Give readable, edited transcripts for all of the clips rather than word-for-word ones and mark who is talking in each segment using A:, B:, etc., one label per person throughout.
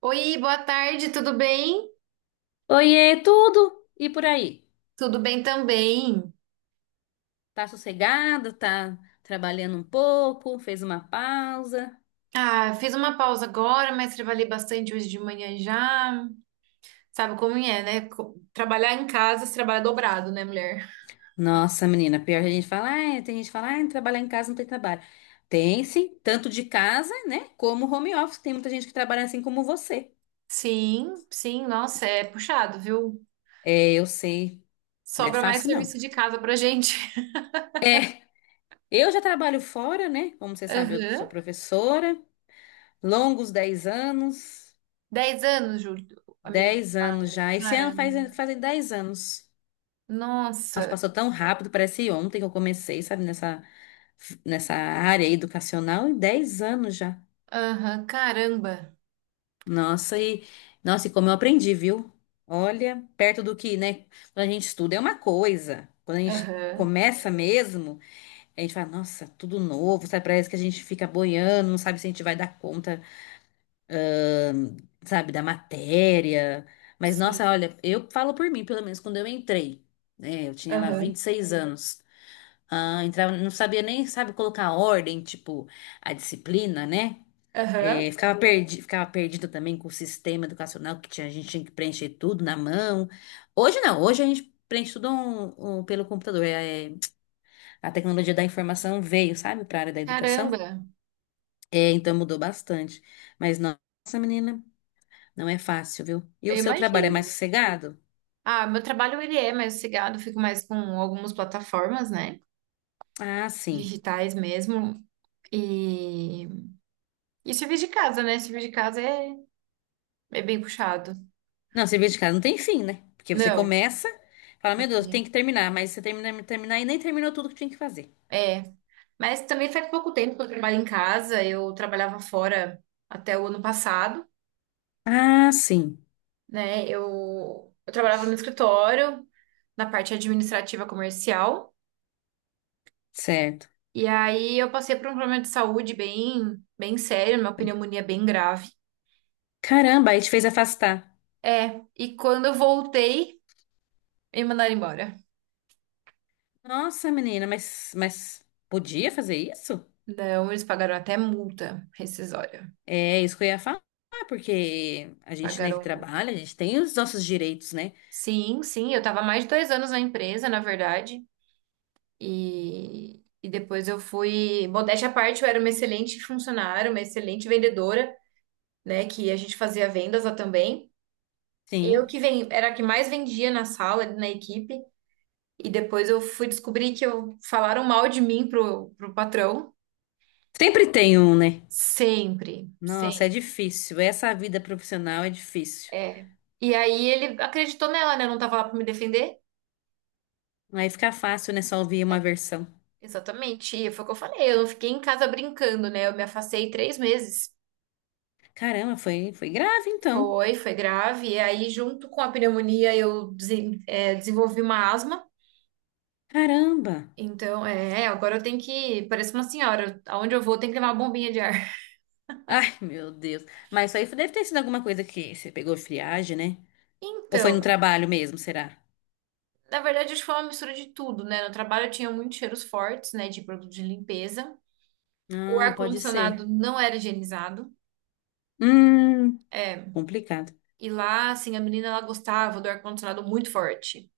A: Oi, boa tarde, tudo bem?
B: Oiê, tudo? E por aí?
A: Tudo bem também.
B: Tá sossegado? Tá trabalhando um pouco? Fez uma pausa?
A: Ah, fiz uma pausa agora, mas trabalhei bastante hoje de manhã já. Sabe como é, né? Trabalhar em casa, você trabalha dobrado, né, mulher?
B: Nossa, menina, pior que a gente fala, ah, tem gente que fala, ah, trabalhar em casa não tem trabalho. Tem sim, tanto de casa, né, como home office. Tem muita gente que trabalha assim como você.
A: Sim, sim, nossa, é puxado, viu?
B: É, eu sei, não é
A: Sobra mais
B: fácil não.
A: serviço de casa pra gente.
B: É, eu já trabalho fora, né? Como você sabe, eu sou
A: Aham.
B: professora, longos 10 anos,
A: 10 anos, Júlio, amiga de
B: 10 anos
A: trabalho.
B: já. Esse ano
A: Caramba.
B: faz, fazem 10 anos. Nossa,
A: Nossa.
B: passou tão rápido, parece ontem que eu comecei, sabe, nessa área educacional, em 10 anos já.
A: Aham, caramba.
B: Nossa, e nossa, e como eu aprendi, viu? Olha, perto do que, né? Quando a gente estuda é uma coisa. Quando a gente
A: Aham.
B: começa mesmo, a gente fala, nossa, tudo novo, sabe? Parece que a gente fica boiando, não sabe se a gente vai dar conta, hum, sabe, da matéria. Mas,
A: Sim.
B: nossa, olha, eu falo por mim, pelo menos quando eu entrei, né? Eu tinha lá vinte
A: Aham.
B: e seis anos. Ah, entrava, não sabia nem, sabe, colocar ordem, tipo, a disciplina, né?
A: Aham.
B: É, ficava perdida também com o sistema educacional que tinha, a gente tinha que preencher tudo na mão. Hoje não, hoje a gente preenche tudo um pelo computador. É, a tecnologia da informação veio, sabe, para a área da educação.
A: Caramba.
B: É, então mudou bastante. Mas nossa, menina, não é fácil, viu? E o
A: Eu
B: seu trabalho é mais
A: imagino.
B: sossegado?
A: Ah, meu trabalho ele é mais sossegado, fico mais com algumas plataformas, né?
B: Ah, sim.
A: Digitais mesmo. E, e serviço de casa, né? Serviço de casa é bem puxado.
B: Não, cerveja de casa não tem fim, né? Porque você
A: Não,
B: começa, fala, meu Deus,
A: assim,
B: tem que terminar, mas você termina, terminar e nem terminou tudo que tinha que fazer.
A: é. Mas também faz pouco tempo que eu trabalho em casa. Eu trabalhava fora até o ano passado,
B: Ah, sim,
A: né? Eu trabalhava no escritório, na parte administrativa comercial.
B: certo.
A: E aí eu passei por um problema de saúde bem, bem sério, uma pneumonia é bem grave.
B: Caramba, aí te fez afastar.
A: É, e quando eu voltei, e mandaram embora.
B: Nossa, menina, mas podia fazer isso?
A: Não, eles pagaram até multa rescisória.
B: É isso que eu ia falar, porque a gente, né, que
A: Pagaram multa.
B: trabalha, a gente tem os nossos direitos, né?
A: Sim, sim, eu tava há mais de 2 anos na empresa, na verdade. E depois eu fui. Modéstia à parte, eu era uma excelente funcionária, uma excelente vendedora, né? Que a gente fazia vendas lá também. Eu
B: Sim.
A: que era a que mais vendia na sala, na equipe. E depois eu fui descobrir que eu falaram mal de mim pro patrão.
B: Sempre tem um, né?
A: Sempre,
B: Nossa, é
A: sempre.
B: difícil. Essa vida profissional é difícil.
A: É. E aí ele acreditou nela, né? Eu não tava lá pra me defender.
B: Aí fica fácil, né? Só ouvir uma versão.
A: Exatamente, e foi o que eu falei, eu não fiquei em casa brincando, né? Eu me afastei 3 meses.
B: Caramba, foi grave então.
A: Foi, foi grave. E aí, junto com a pneumonia, eu desenvolvi uma asma.
B: Caramba.
A: Então, é, agora eu tenho que. Parece uma senhora, aonde eu vou, tem que levar uma bombinha de ar.
B: Ai, meu Deus. Mas isso aí deve ter sido alguma coisa que você pegou friagem, né? Ou foi no
A: Então,
B: trabalho mesmo, será?
A: na verdade, acho que foi uma mistura de tudo, né? No trabalho eu tinha muitos cheiros fortes, né, de produto de limpeza. O
B: Ah, pode ser.
A: ar-condicionado não era higienizado.
B: Hum,
A: É,
B: complicado.
A: e lá, assim, a menina, ela gostava do ar-condicionado muito forte.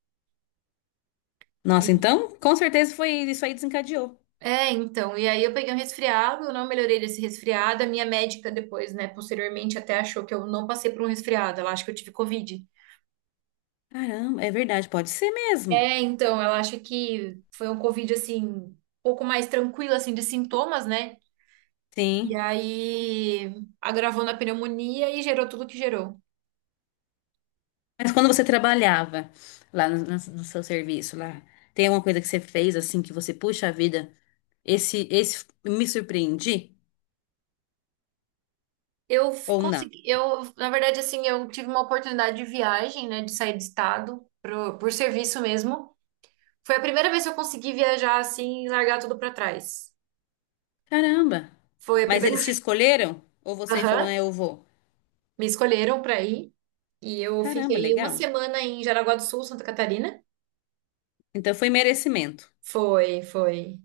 B: Nossa, então, com certeza foi isso aí desencadeou.
A: É, então, e aí eu peguei um resfriado, eu não melhorei desse resfriado. A minha médica depois, né, posteriormente até achou que eu não passei por um resfriado, ela acha que eu tive Covid.
B: Caramba, é verdade, pode ser mesmo.
A: É, então, ela acha que foi um Covid, assim, um pouco mais tranquilo, assim, de sintomas, né? E
B: Sim.
A: aí agravou na pneumonia e gerou tudo que gerou.
B: Mas quando você trabalhava lá no seu serviço, lá, tem alguma coisa que você fez assim que você puxa a vida? Esse me surpreendi
A: Eu
B: ou não?
A: consegui, eu, na verdade, assim, eu tive uma oportunidade de viagem, né, de sair do estado, pro, por serviço mesmo. Foi a primeira vez que eu consegui viajar, assim, e largar tudo pra trás.
B: Caramba.
A: Foi a
B: Mas
A: primeira.
B: eles te escolheram? Ou você falou,
A: Aham,
B: né, eu vou?
A: me escolheram para ir e eu
B: Caramba,
A: fiquei uma
B: legal.
A: semana em Jaraguá do Sul, Santa Catarina.
B: Então foi merecimento.
A: Foi, foi.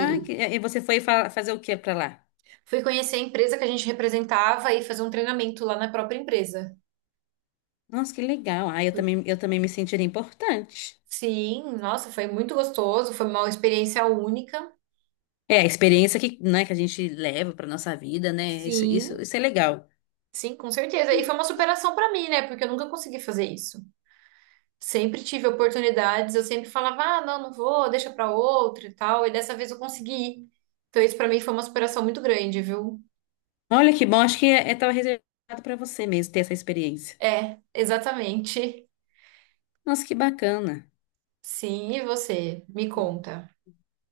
B: Ah, e você foi fazer o que pra lá?
A: fui conhecer a empresa que a gente representava e fazer um treinamento lá na própria empresa.
B: Nossa, que legal. Ah, eu também me sentiria importante.
A: Sim, nossa, foi muito gostoso, foi uma experiência única.
B: É a experiência que, né, que a gente leva pra nossa vida, né? Isso,
A: Sim,
B: isso, isso é legal.
A: sim, com certeza. E foi uma superação para mim, né? Porque eu nunca consegui fazer isso. Sempre tive oportunidades, eu sempre falava, ah, não, não vou, deixa para outro e tal. E dessa vez eu consegui. Então isso para mim foi uma superação muito grande, viu?
B: Olha que bom, acho que é tava reservado pra você mesmo ter essa experiência.
A: É, exatamente.
B: Nossa, que bacana.
A: Sim, e você? Me conta.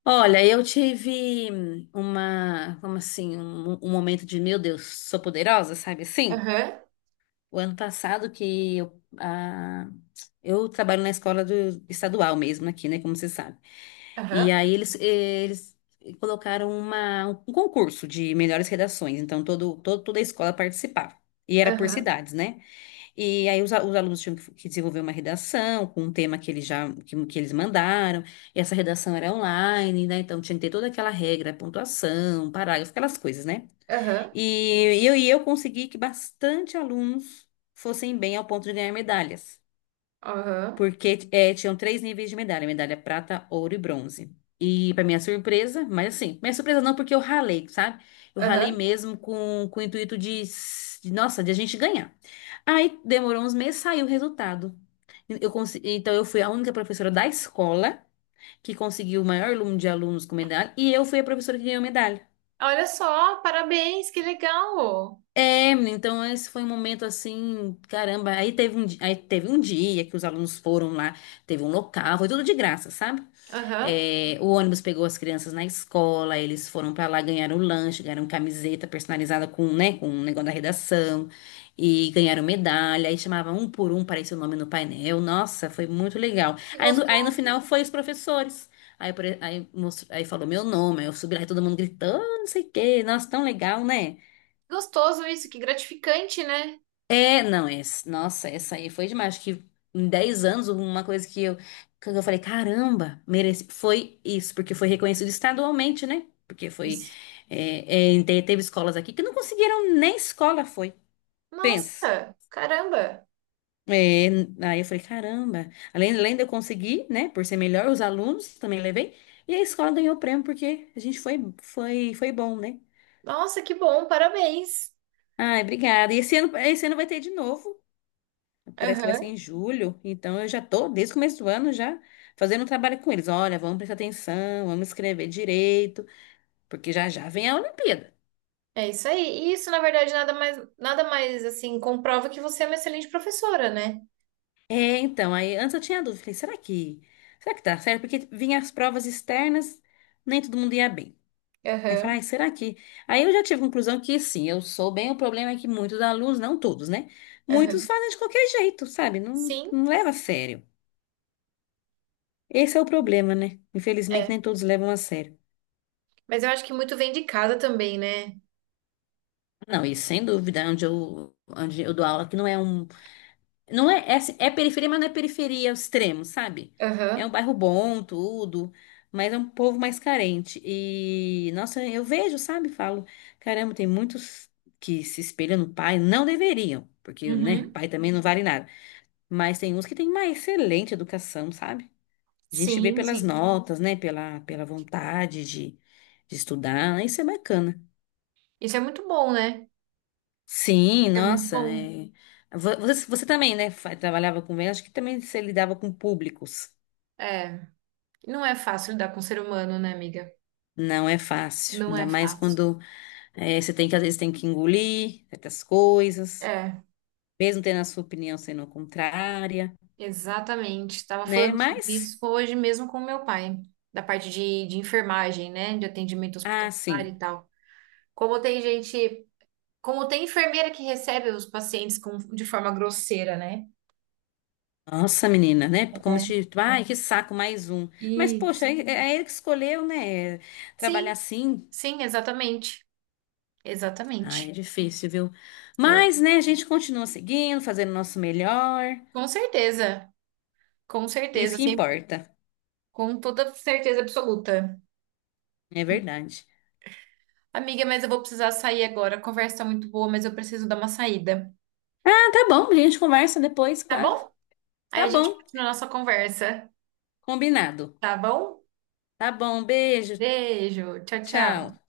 B: Olha, eu tive uma, como assim, um, momento de, meu Deus, sou poderosa, sabe assim?
A: Aham,
B: O ano passado que eu trabalho na escola do, estadual mesmo aqui, né? Como você sabe. E
A: aham,
B: aí eles colocaram um concurso de melhores redações, então toda a escola participava. E era por
A: aham,
B: cidades, né? E aí os alunos tinham que desenvolver uma redação com um tema que eles já que eles mandaram, e essa redação era online, né? Então tinha que ter toda aquela regra, pontuação, um parágrafo, aquelas coisas, né?
A: aham,
B: E eu consegui que bastante alunos fossem bem ao ponto de ganhar medalhas
A: aham,
B: porque é, tinham três níveis de medalha, medalha prata, ouro e bronze. E para minha surpresa, mas assim, minha surpresa não, porque eu ralei, sabe? Eu ralei
A: aham.
B: mesmo com o intuito de, s- de, nossa, de a gente ganhar. Aí demorou uns meses, saiu o resultado. Então eu fui a única professora da escola que conseguiu o maior número de alunos com medalha, e eu fui a professora que ganhou medalha.
A: Olha só, parabéns, que legal!
B: É, menina, então esse foi um momento assim, caramba, aí teve um dia que os alunos foram lá, teve um local, foi tudo de graça, sabe?
A: Aham.
B: É, o ônibus pegou as crianças na escola, eles foram pra lá, ganharam lanche, ganharam camiseta personalizada com, né, com um negócio da redação e ganharam medalha, aí chamava um por um, parecia o nome no painel. Nossa, foi muito legal.
A: Que
B: Aí no final
A: gostoso.
B: foi os professores. Aí falou meu nome, aí eu subi lá e todo mundo gritou, "Ah, não sei o quê. Nossa, tão legal, né?
A: Gostoso isso, que gratificante, né?
B: É, não, esse, nossa, essa aí foi demais. Acho que em 10 anos, uma coisa que eu falei, caramba, mereci. Foi isso, porque foi reconhecido estadualmente, né? Porque foi.
A: Isso.
B: É, teve escolas aqui que não conseguiram nem escola, foi. Pensa.
A: Nossa, caramba.
B: É, aí eu falei, caramba. Além de eu conseguir, né, por ser melhor, os alunos também levei. E a escola ganhou o prêmio porque a gente foi, foi, foi bom, né?
A: Nossa, que bom, parabéns.
B: Ai, obrigada. E esse ano vai ter de novo. Parece que vai ser
A: Aham,
B: em julho, então eu já tô desde o começo do ano já fazendo um trabalho com eles. Olha, vamos prestar atenção, vamos escrever direito, porque já já vem a Olimpíada.
A: é isso aí. E isso, na verdade, nada mais, nada mais assim, comprova que você é uma excelente professora, né?
B: É, então, aí antes eu tinha dúvida, falei, será que, tá certo? Porque vinha as provas externas, nem todo mundo ia bem. Aí eu falei,
A: Aham,
B: ai, será que? Aí eu já tive a conclusão que sim, eu sou bem, o problema é que muitos alunos, não todos, né? Muitos
A: aham.
B: fazem de qualquer jeito, sabe? Não,
A: Sim,
B: não leva a sério. Esse é o problema, né? Infelizmente,
A: é.
B: nem todos levam a sério.
A: Mas eu acho que muito vem de casa também, né?
B: Não, e sem dúvida, é onde eu dou aula, que não é um. Não é, é, assim, é periferia, mas não é periferia ao extremo, sabe? É um
A: Aham.
B: bairro bom, tudo, mas é um povo mais carente. E, nossa, eu vejo, sabe? Falo, caramba, tem muitos que se espelham no pai, não deveriam, porque, né,
A: Uhum.
B: pai também não vale nada. Mas tem uns que têm uma excelente educação, sabe? A gente vê
A: Sim,
B: pelas
A: sim.
B: notas, né? Pela vontade de estudar, né? Isso é bacana.
A: Isso é muito bom, né?
B: Sim,
A: É muito
B: nossa.
A: bom.
B: É. Você também, né? Trabalhava com vendas, acho que também você lidava com públicos.
A: É. Não é fácil lidar com o ser humano, né, amiga?
B: Não é fácil,
A: Não
B: ainda
A: é
B: mais
A: fácil.
B: quando é, você tem que, às vezes, tem que engolir certas coisas,
A: É,
B: mesmo tendo a sua opinião sendo contrária,
A: exatamente. Estava
B: né?
A: falando sobre isso
B: Mas,
A: hoje mesmo com meu pai, da parte de enfermagem, né? De atendimento
B: ah,
A: hospitalar
B: sim.
A: e tal. Como tem gente, como tem enfermeira que recebe os pacientes com, de forma grosseira, né?
B: Nossa, menina, né? Como
A: É.
B: se, ai, que saco, mais um. Mas, poxa,
A: Isso.
B: é, é ele que escolheu, né? Trabalhar
A: Sim,
B: assim.
A: sim, exatamente.
B: Ai, é
A: Exatamente.
B: difícil, viu? Mas, né, a gente continua seguindo, fazendo o nosso melhor.
A: Com certeza, com
B: Isso
A: certeza,
B: que
A: sempre,
B: importa.
A: com toda certeza absoluta.
B: É verdade.
A: Amiga, mas eu vou precisar sair agora. A conversa tá muito boa, mas eu preciso dar uma saída.
B: Ah, tá bom. A gente conversa depois,
A: Tá
B: claro.
A: bom? Aí
B: Tá
A: a gente
B: bom.
A: continua a nossa conversa,
B: Combinado.
A: tá bom?
B: Tá bom. Beijo.
A: Beijo, tchau,
B: Tchau.
A: tchau.